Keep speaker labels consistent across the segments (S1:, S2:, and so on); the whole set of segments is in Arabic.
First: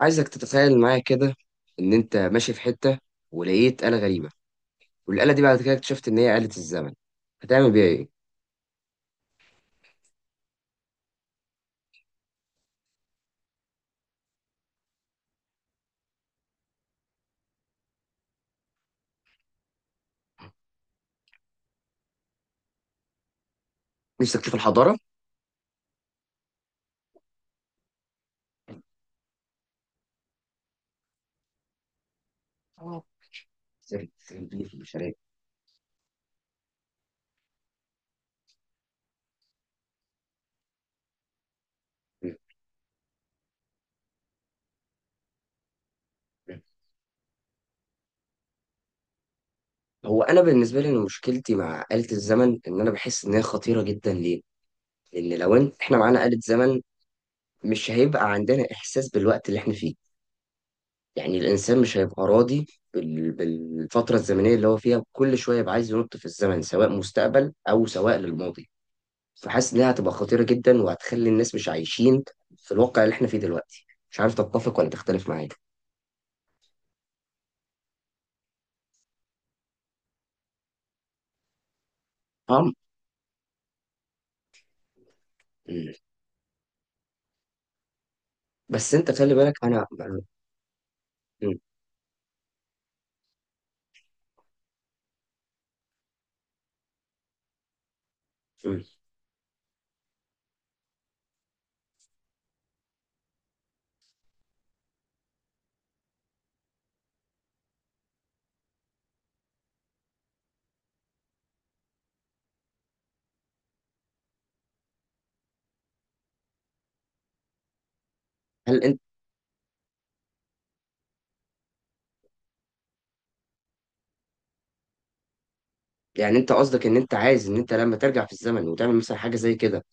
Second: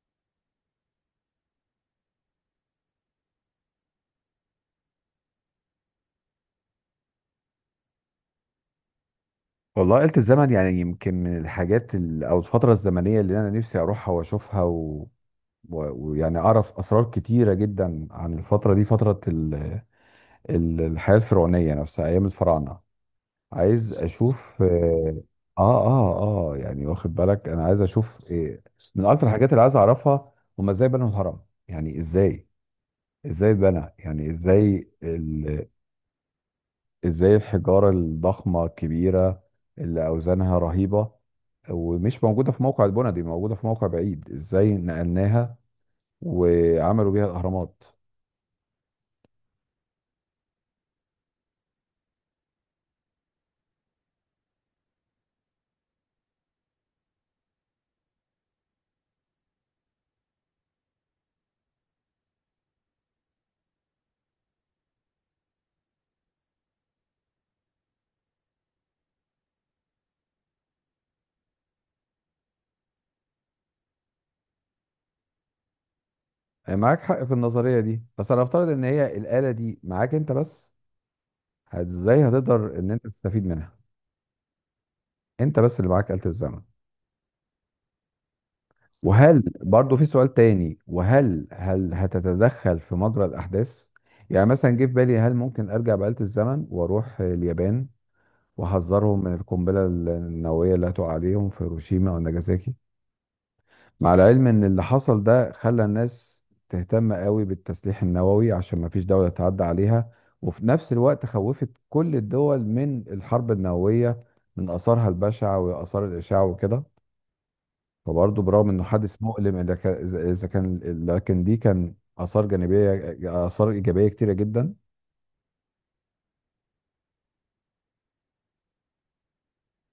S1: عايزك تتخيل معايا كده، ان انت ماشي في حته ولقيت آلة غريبه، والآلة دي بعد كده اكتشفت ان هي آلة الزمن. هتعمل بيها ايه؟
S2: والله آلة الزمن، يعني يمكن من الحاجات ال- او الفترة الزمنية اللي انا نفسي اروحها واشوفها و... و- ويعني اعرف اسرار كتيرة جدا عن الفترة دي، فترة الحياة الفرعونية نفسها، ايام الفراعنة. عايز
S1: نفسك تشوف
S2: اشوف.
S1: الحضاره.
S2: اه. اه. اه. آه، يعني واخد بالك انا عايز اشوف إيه. من اكتر الحاجات اللي عايز اعرفها، هما ازاي بنوا الهرم. يعني ازاي
S1: آه.
S2: ازاي اتبنى،
S1: نفسك
S2: يعني
S1: تخليني في
S2: ازاي
S1: البشريه.
S2: ازاي الحجارة الضخمة الكبيرة اللي اوزانها رهيبة، ومش
S1: م-
S2: موجودة في موقع، البنى دي موجودة في موقع بعيد، ازاي نقلناها
S1: م.
S2: وعملوا بيها الاهرامات.
S1: هو انا بالنسبه لي إن مشكلتي مع آلة الزمن ان انا بحس ان هي خطيره جدا. ليه؟ لان لو إن احنا معانا آلة زمن مش هيبقى عندنا احساس بالوقت اللي احنا فيه. يعني الانسان مش هيبقى راضي بالفتره الزمنيه اللي هو فيها، كل شويه يبقى عايز ينط في الزمن سواء مستقبل او سواء للماضي. فحاسس إنها هتبقى خطيرة جدا وهتخلي الناس مش عايشين في الواقع اللي احنا فيه دلوقتي. مش عارف تتفق ولا تختلف معايا؟
S2: آه، معاك حق في النظرية دي، بس انا افترض ان هي الآلة دي معاك انت بس، ازاي
S1: أم.
S2: هتقدر ان انت تستفيد منها؟ انت بس اللي
S1: مم.
S2: معاك آلة الزمن.
S1: بس أنت خلي
S2: وهل
S1: بالك أنا.
S2: برضو في سؤال تاني، وهل
S1: مم.
S2: هل هتتدخل في مجرى الاحداث؟ يعني مثلا جه في بالي، هل ممكن ارجع بآلة الزمن واروح اليابان
S1: مم.
S2: وحذرهم من القنبلة النووية اللي هتقع عليهم في هيروشيما وناجازاكي، مع العلم ان اللي حصل ده خلى الناس تهتم قوي بالتسليح النووي عشان ما فيش دولة تعدى عليها، وفي نفس الوقت خوفت كل الدول من الحرب النووية، من آثارها البشعة وآثار الإشعاع وكده. فبرضه برغم
S1: هل
S2: إنه
S1: أنت،
S2: حادث مؤلم، إذا كان لكن دي كان آثار جانبية، آثار إيجابية كتيرة جدا.
S1: يعني أنت قصدك إن أنت عايز إن أنت لما ترجع في الزمن وتعمل مثلا حاجة زي كده،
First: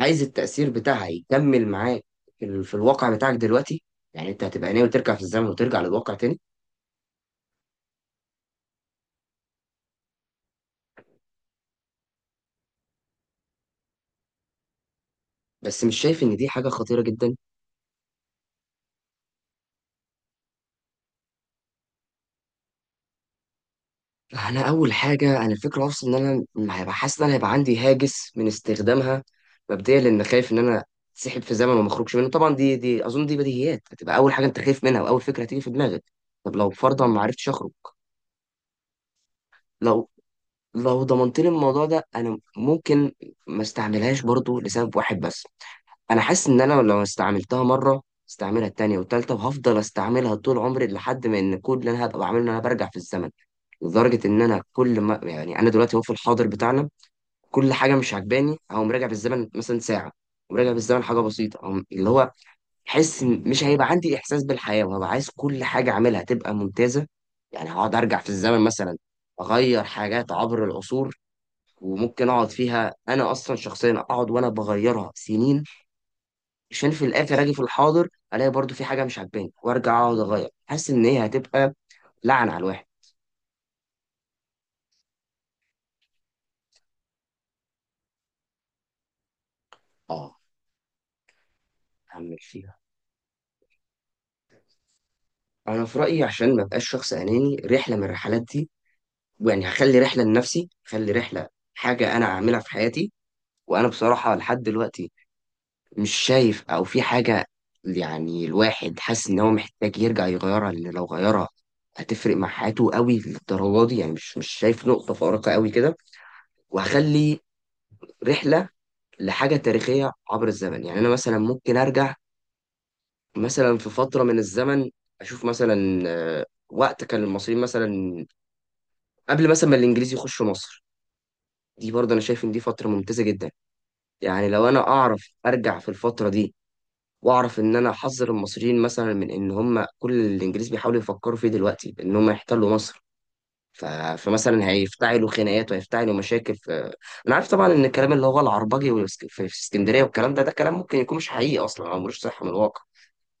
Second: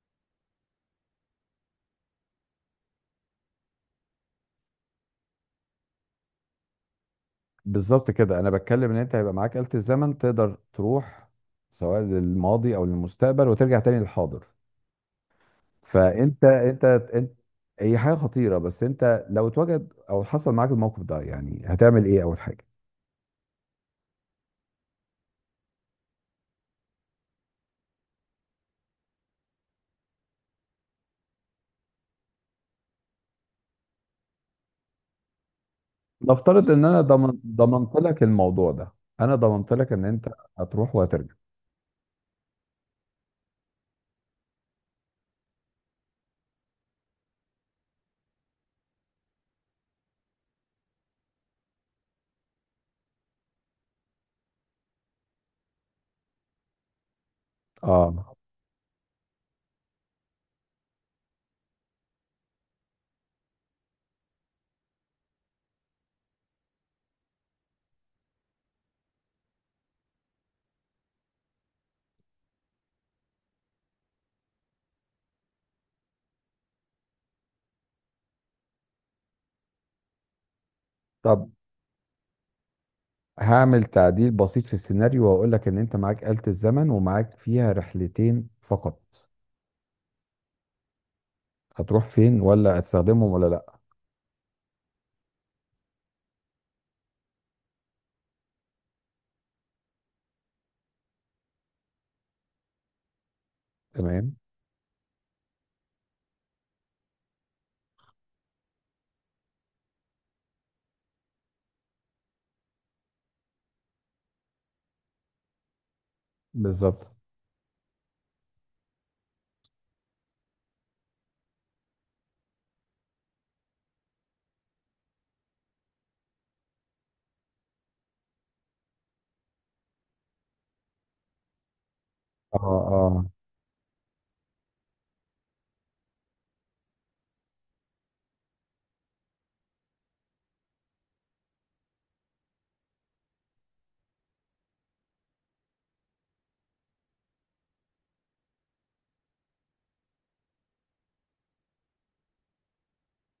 S1: عايز التأثير بتاعها يكمل معاك في الواقع بتاعك دلوقتي؟ يعني أنت هتبقى ناوي ترجع في الزمن وترجع للواقع تاني.
S2: بالظبط كده، انا بتكلم ان انت هيبقى معاك آلة الزمن، تقدر تروح سواء للماضي او للمستقبل، وترجع تاني للحاضر.
S1: بس مش شايف إن
S2: فانت
S1: دي حاجة
S2: انت
S1: خطيرة
S2: انت
S1: جدا؟
S2: هي حاجه خطيره، بس انت لو اتوجد او حصل معاك الموقف ده، يعني هتعمل ايه اول حاجه؟
S1: انا اول حاجه، انا الفكره اصلا ان انا هيبقى حاسس ان انا هيبقى عندي هاجس من استخدامها مبدئيا، لان خايف ان انا اتسحب في زمن وما اخرجش منه. طبعا دي اظن دي بديهيات، هتبقى اول حاجه انت خايف منها واول فكره هتيجي في دماغك. طب لو
S2: نفترض ان انا
S1: فرضا ما
S2: ضمن
S1: عرفتش اخرج،
S2: ضمنت لك الموضوع ده، انا ضمنت لك ان
S1: لو
S2: انت هتروح
S1: لو
S2: وهترجع.
S1: ضمنت لي الموضوع ده، انا ممكن ما استعملهاش برضو لسبب واحد بس. انا حاسس ان انا لو استعملتها مره استعملها التانية والتالتة، وهفضل استعملها طول عمري لحد ما ان كل اللي انا هبقى بعمله ان انا برجع في الزمن. لدرجة ان انا كل ما، يعني انا دلوقتي هو في الحاضر بتاعنا، كل حاجه مش
S2: اه.
S1: عجباني اقوم راجع بالزمن مثلا ساعه، وراجع بالزمن حاجه بسيطه، أقوم اللي هو حس إن مش هيبقى عندي احساس بالحياه وهبقى عايز كل حاجه اعملها تبقى ممتازه. يعني هقعد ارجع في الزمن مثلا اغير حاجات عبر العصور، وممكن اقعد فيها انا اصلا شخصيا اقعد وانا بغيرها سنين، عشان في الاخر اجي في الحاضر الاقي برضو في حاجه مش عجباني وارجع اقعد اغير، حاسس ان هي
S2: طب
S1: هتبقى لعنه على الواحد.
S2: هعمل تعديل بسيط في السيناريو، واقول لك ان انت معاك آلة الزمن، ومعاك فيها رحلتين فقط،
S1: اه.
S2: هتروح
S1: هعمل
S2: فين،
S1: فيها،
S2: ولا هتستخدمهم ولا لا؟
S1: انا في رايي عشان ما ابقاش شخص اناني، رحله من الرحلات دي يعني هخلي رحلة لنفسي، هخلي رحلة حاجة أنا أعملها في حياتي. وأنا
S2: تمام.
S1: بصراحة لحد دلوقتي مش شايف أو في حاجة، يعني الواحد حاسس إن هو محتاج يرجع يغيرها لأن لو غيرها هتفرق مع حياته قوي للدرجة دي. يعني مش شايف نقطة فارقة قوي كده.
S2: بالظبط.
S1: وهخلي رحلة لحاجة تاريخية عبر الزمن، يعني أنا مثلا ممكن أرجع مثلا في فترة من الزمن، أشوف مثلا آه، وقت كان المصريين مثلا قبل مثلا ما الإنجليز يخشوا مصر. دي برضه أنا شايف إن
S2: اه.
S1: دي فترة ممتازة
S2: اه.
S1: جدا. يعني لو انا اعرف ارجع في الفتره دي واعرف ان انا احذر المصريين مثلا من ان هم كل اللي الانجليز بيحاولوا يفكروا فيه دلوقتي ان هم يحتلوا مصر. ف... فمثلا هيفتعلوا خناقات وهيفتعلوا مشاكل. انا عارف طبعا ان الكلام اللي هو العربجي في اسكندريه، والكلام ده ده كلام ممكن يكون مش حقيقي اصلا او ملوش صحه من الواقع.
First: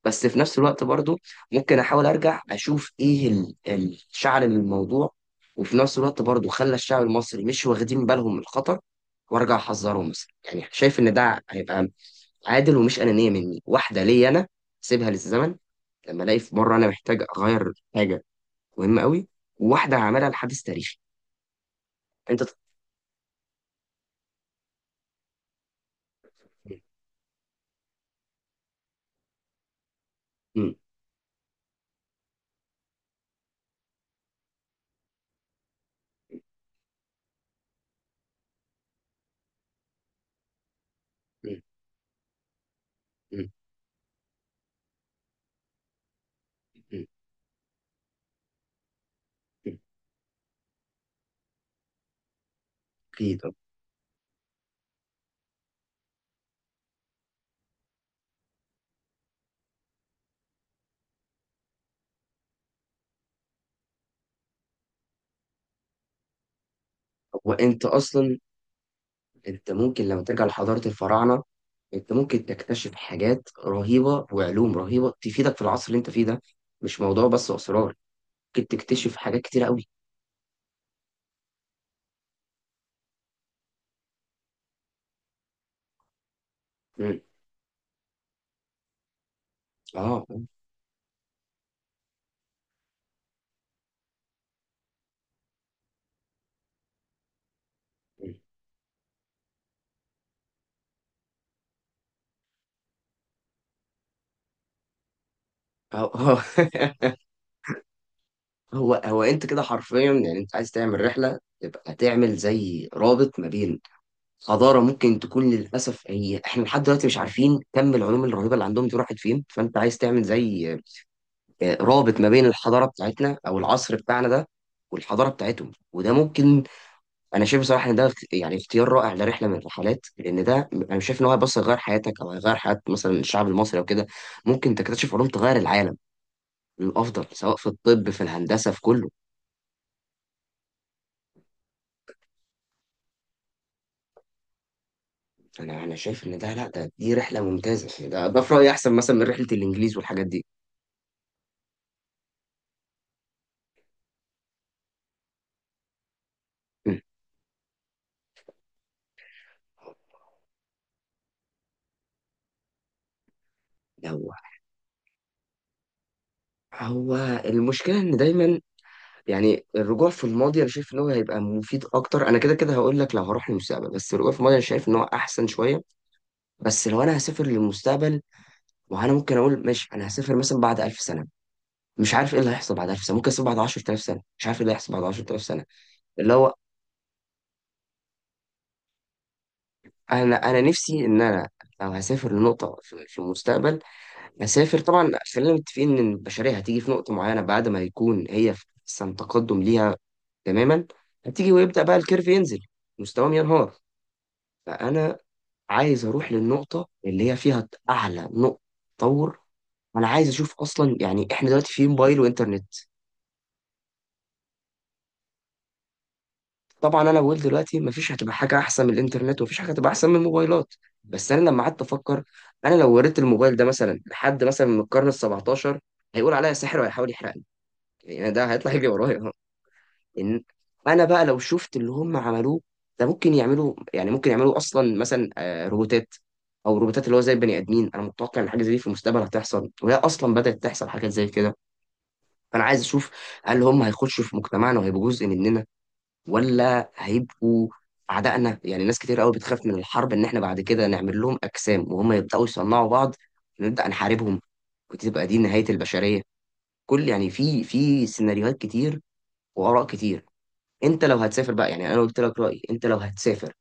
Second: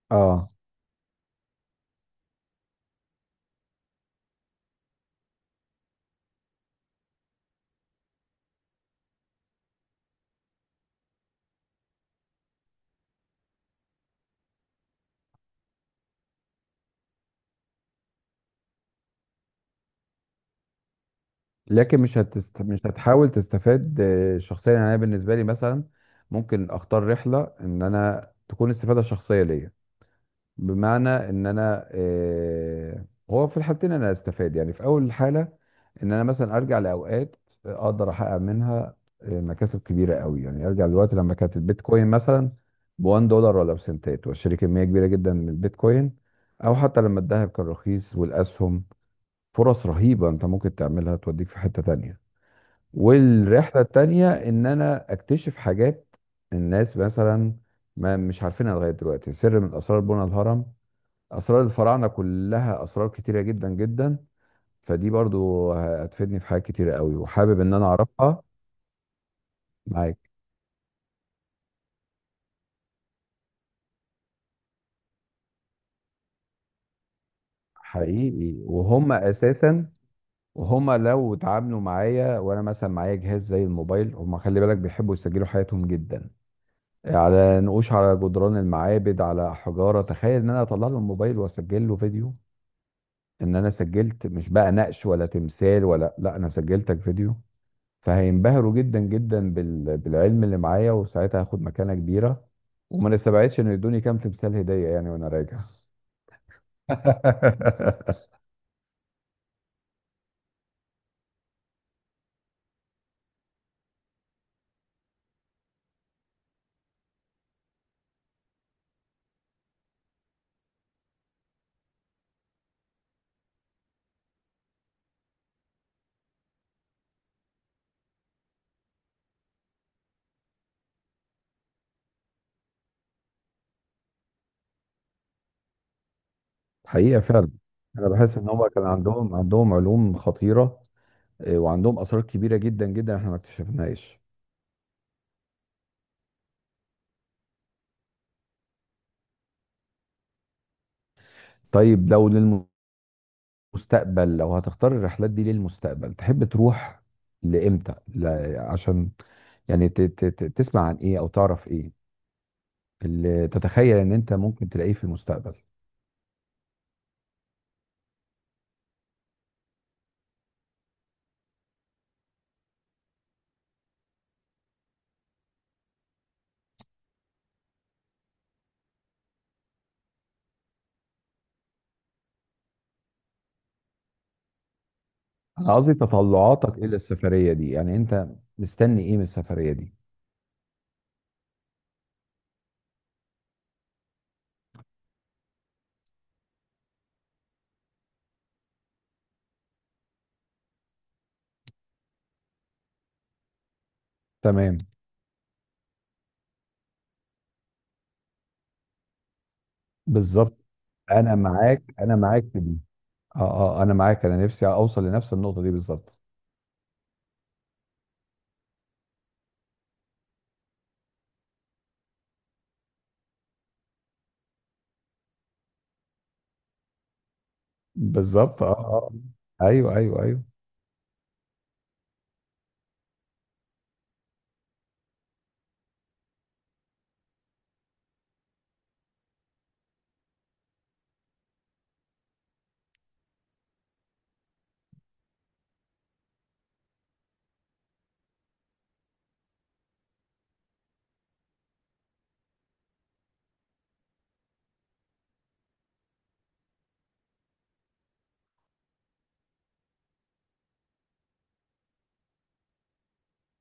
S1: بس في
S2: اه.
S1: نفس الوقت برضو ممكن احاول ارجع اشوف ايه الشعر للموضوع. وفي نفس الوقت برضو خلى الشعب المصري مش واخدين بالهم من الخطر، وارجع احذرهم مثلا. يعني شايف ان ده هيبقى عادل ومش أنانية مني. واحدة ليا أنا، سيبها للزمن لما ألاقي في مرة أنا محتاج أغير حاجة مهمة قوي. وواحدة هعملها لحدث تاريخي.
S2: لكن مش
S1: أنت ت-
S2: مش هتحاول تستفاد شخصيا، يعني انا بالنسبه لي مثلا ممكن
S1: م-
S2: اختار رحله ان انا تكون استفاده شخصيه ليا.
S1: م-
S2: بمعنى ان انا هو في الحالتين انا استفاد، يعني في اول حاله ان انا مثلا ارجع لاوقات اقدر احقق منها مكاسب كبيره قوي، يعني ارجع للوقت لما كانت
S1: م-
S2: البيتكوين مثلا ب 1 دولار ولا بسنتات، واشتري كميه كبيره جدا من البيتكوين، او حتى
S1: م-
S2: لما الذهب كان رخيص، والاسهم،
S1: م-
S2: فرص رهيبة انت ممكن تعملها توديك في حتة تانية.
S1: أكيد.
S2: والرحلة التانية ان انا اكتشف حاجات الناس مثلا ما مش عارفينها لغاية دلوقتي، سر من اسرار بنى الهرم، اسرار الفراعنة، كلها اسرار كتيرة جدا جدا، فدي برضو هتفيدني في حاجات كتيرة قوي،
S1: هو
S2: وحابب ان
S1: أنت
S2: انا
S1: أصلا،
S2: اعرفها.
S1: أنت ممكن
S2: معاك.
S1: لما ترجع لحضارة الفراعنة أنت ممكن تكتشف حاجات رهيبة وعلوم رهيبة تفيدك في العصر اللي أنت فيه ده. مش موضوع بس أسرار،
S2: حقيقي،
S1: ممكن
S2: وهم
S1: تكتشف حاجات كتيرة
S2: اساسا،
S1: قوي.
S2: وهم لو اتعاملوا معايا وانا مثلا معايا جهاز زي الموبايل، هم خلي بالك بيحبوا يسجلوا حياتهم جدا،
S1: م.
S2: على نقوش على جدران المعابد، على حجاره.
S1: آه.
S2: تخيل ان انا اطلع له الموبايل واسجل له فيديو، ان انا سجلت، مش بقى نقش ولا تمثال ولا لا، انا سجلتك فيديو.
S1: م.
S2: فهينبهروا جدا جدا بالعلم اللي معايا، وساعتها هاخد مكانه كبيره. وما نستبعدش انه يدوني كام تمثال هديه يعني وانا راجع.
S1: آه آه هو انت كده حرفيا، يعني انت عايز تعمل رحله، تبقى تعمل زي رابط ما بين حضاره ممكن تكون للاسف هي احنا لحد دلوقتي مش عارفين كم العلوم الرهيبه اللي عندهم دي راحت فين. فانت عايز تعمل زي آه، رابط ما بين الحضاره بتاعتنا او العصر بتاعنا ده والحضاره بتاعتهم، وده ممكن. انا شايف بصراحه ان يعني اختيار رائع لرحله من الرحلات، لان ده انا شايف ان هو بس يغير حياتك او هيغير حياه مثلا الشعب المصري او كده. ممكن تكتشف علوم تغير العالم
S2: حقيقه
S1: للافضل،
S2: فعلا
S1: سواء في
S2: انا
S1: الطب في
S2: بحس ان هم
S1: الهندسه في
S2: كان
S1: كله.
S2: عندهم علوم خطيره، وعندهم اسرار كبيره جدا جدا احنا ما اكتشفناهاش.
S1: انا شايف ان ده، لا ده دي رحله ممتازه. يعني ده في رايي احسن مثلا من رحله الانجليز والحاجات دي.
S2: طيب لو مستقبل، لو هتختار الرحلات دي للمستقبل، تحب
S1: مم.
S2: تروح لامتى؟ لا عشان، يعني تسمع عن ايه او تعرف ايه اللي تتخيل ان
S1: هو
S2: انت ممكن تلاقيه في المستقبل؟
S1: هو المشكله ان دايما، يعني الرجوع في الماضي انا شايف ان هو هيبقى مفيد اكتر. انا كده كده هقول لك لو هروح للمستقبل، بس الرجوع في الماضي انا شايف ان هو احسن شويه. بس لو انا هسافر للمستقبل وانا ممكن اقول ماشي انا هسافر مثلا بعد 1000 سنه، مش عارف ايه اللي هيحصل بعد 1000 سنه. ممكن اسافر بعد 10000 سنه، مش عارف ايه اللي هيحصل بعد 10000 سنه.
S2: انا قصدي
S1: اللي هو،
S2: تطلعاتك الى السفرية دي، يعني انت مستني ايه من السفرية دي؟
S1: انا نفسي ان انا لو هسافر لنقطه في المستقبل، مسافر طبعا. خلينا متفقين ان البشريه هتيجي في نقطه معينه بعد ما يكون هي في احسن تقدم ليها تماما، هتيجي ويبدا بقى الكيرف ينزل، مستواهم ينهار.
S2: تمام.
S1: فانا عايز اروح للنقطه اللي هي فيها اعلى نقطه تطور. انا عايز اشوف
S2: بالظبط.
S1: اصلا، يعني
S2: انا
S1: احنا دلوقتي في
S2: معاك، انا
S1: موبايل
S2: معاك في
S1: وانترنت.
S2: دي. اه. اه. انا معاك، انا نفسي اوصل لنفس النقطة دي بالظبط.
S1: طبعا انا بقول دلوقتي مفيش هتبقى حاجه احسن من الانترنت، ومفيش حاجه هتبقى احسن من الموبايلات. بس انا لما قعدت افكر انا لو وريت الموبايل ده مثلا لحد مثلا من القرن ال 17 هيقول عليا ساحر وهيحاول يحرقني. يعني ده
S2: بالظبط. اه.
S1: هيطلع يجري
S2: اه.
S1: ورايا.
S2: ايوه. ايوه.
S1: إن
S2: ايوه.
S1: أنا بقى لو شفت اللي هم عملوه، ده ممكن يعملوا، يعني ممكن يعملوا أصلا مثلا آه، روبوتات. أو روبوتات اللي هو زي البني آدمين. أنا متوقع إن حاجة زي دي في المستقبل هتحصل، وهي أصلا بدأت تحصل حاجات زي كده. فأنا عايز أشوف هل هم هيخشوا في مجتمعنا وهيبقوا جزء مننا ولا هيبقوا أعدائنا؟ يعني ناس كتير قوي بتخاف من الحرب إن إحنا بعد كده نعمل لهم أجسام، وهم يبدأوا يصنعوا بعض ونبدأ نحاربهم، وتبقى دي نهاية البشرية. كل، يعني في سيناريوهات كتير وآراء كتير. انت لو هتسافر بقى، يعني انا قلت لك رايي. انت لو هتسافر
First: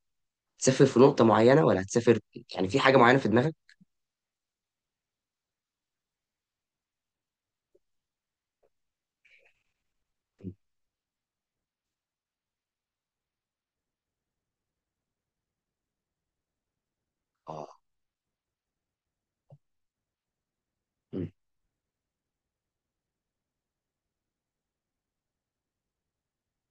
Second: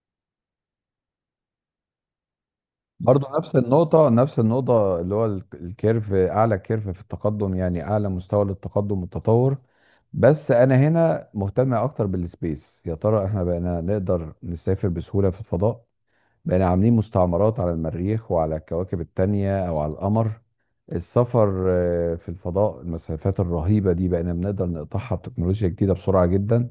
S1: تسافر في نقطه معينه؟ ولا هتسافر يعني في حاجه معينه في
S2: برضه
S1: دماغك؟
S2: نفس النقطة، نفس النقطة اللي هو الكيرف، أعلى كيرف في التقدم، يعني أعلى مستوى للتقدم والتطور. بس أنا هنا مهتم أكتر بالسبيس، يا ترى إحنا بقينا نقدر نسافر بسهولة في الفضاء؟ بقينا عاملين مستعمرات
S1: اه.
S2: على المريخ وعلى الكواكب التانية أو على القمر؟
S1: مم.
S2: السفر في الفضاء، المسافات الرهيبة دي بقينا بنقدر نقطعها بتكنولوجيا جديدة بسرعة جدا.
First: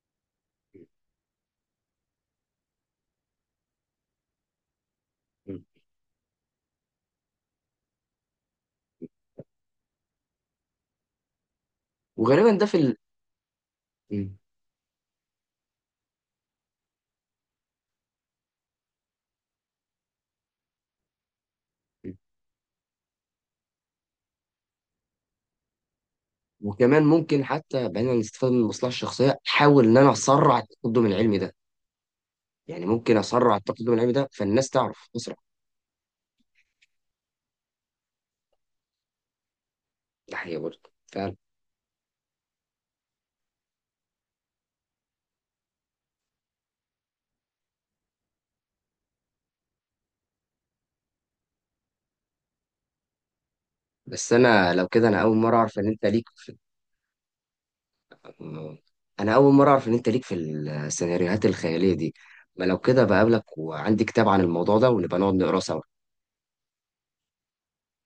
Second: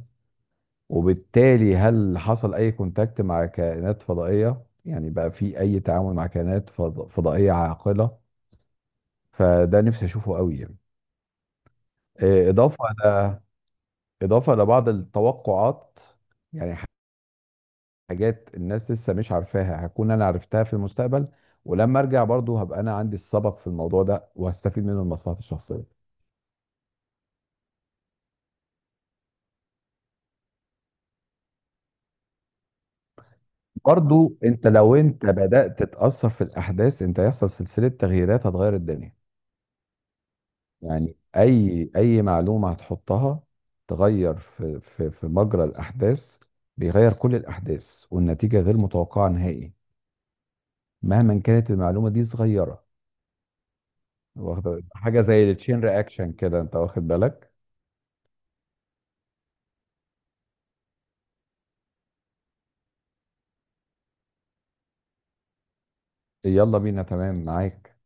S2: وبالتالي هل حصل أي كونتاكت مع كائنات فضائية، يعني بقى في
S1: مم.
S2: أي تعامل مع كائنات فضائية عاقلة؟ فده نفسي أشوفه قوي يعني،
S1: وغالبا ده في
S2: إضافة ل...
S1: مم.
S2: إضافة لبعض التوقعات، يعني حاجات الناس لسه مش عارفاها، هكون أنا عرفتها في المستقبل، ولما
S1: مم.
S2: أرجع برضه هبقى أنا عندي السبق في الموضوع ده وهستفيد منه لمصلحتي الشخصية.
S1: وكمان ممكن حتى بعيدا عن الاستفاده من المصلحه الشخصيه احاول ان انا اسرع التقدم العلمي ده. يعني ممكن اسرع التقدم العلمي ده
S2: برضه أنت
S1: فالناس
S2: لو
S1: تعرف
S2: أنت
S1: اسرع.
S2: بدأت تتأثر في الأحداث، أنت هيحصل سلسلة تغييرات هتغير الدنيا.
S1: ده حقيقه برضه
S2: يعني
S1: فعلا.
S2: اي معلومه هتحطها تغير في مجرى الاحداث، بيغير كل الاحداث، والنتيجه غير متوقعه نهائي مهما كانت المعلومه دي صغيره.
S1: بس انا لو كده،
S2: حاجه زي التشين رياكشن كده، انت واخد بالك؟
S1: انا اول مره اعرف ان انت ليك في السيناريوهات الخياليه دي. ما لو كده بقابلك وعندي كتاب عن الموضوع ده ونبقى نقعد نقراه سوا.
S2: يلا بينا. تمام معاك.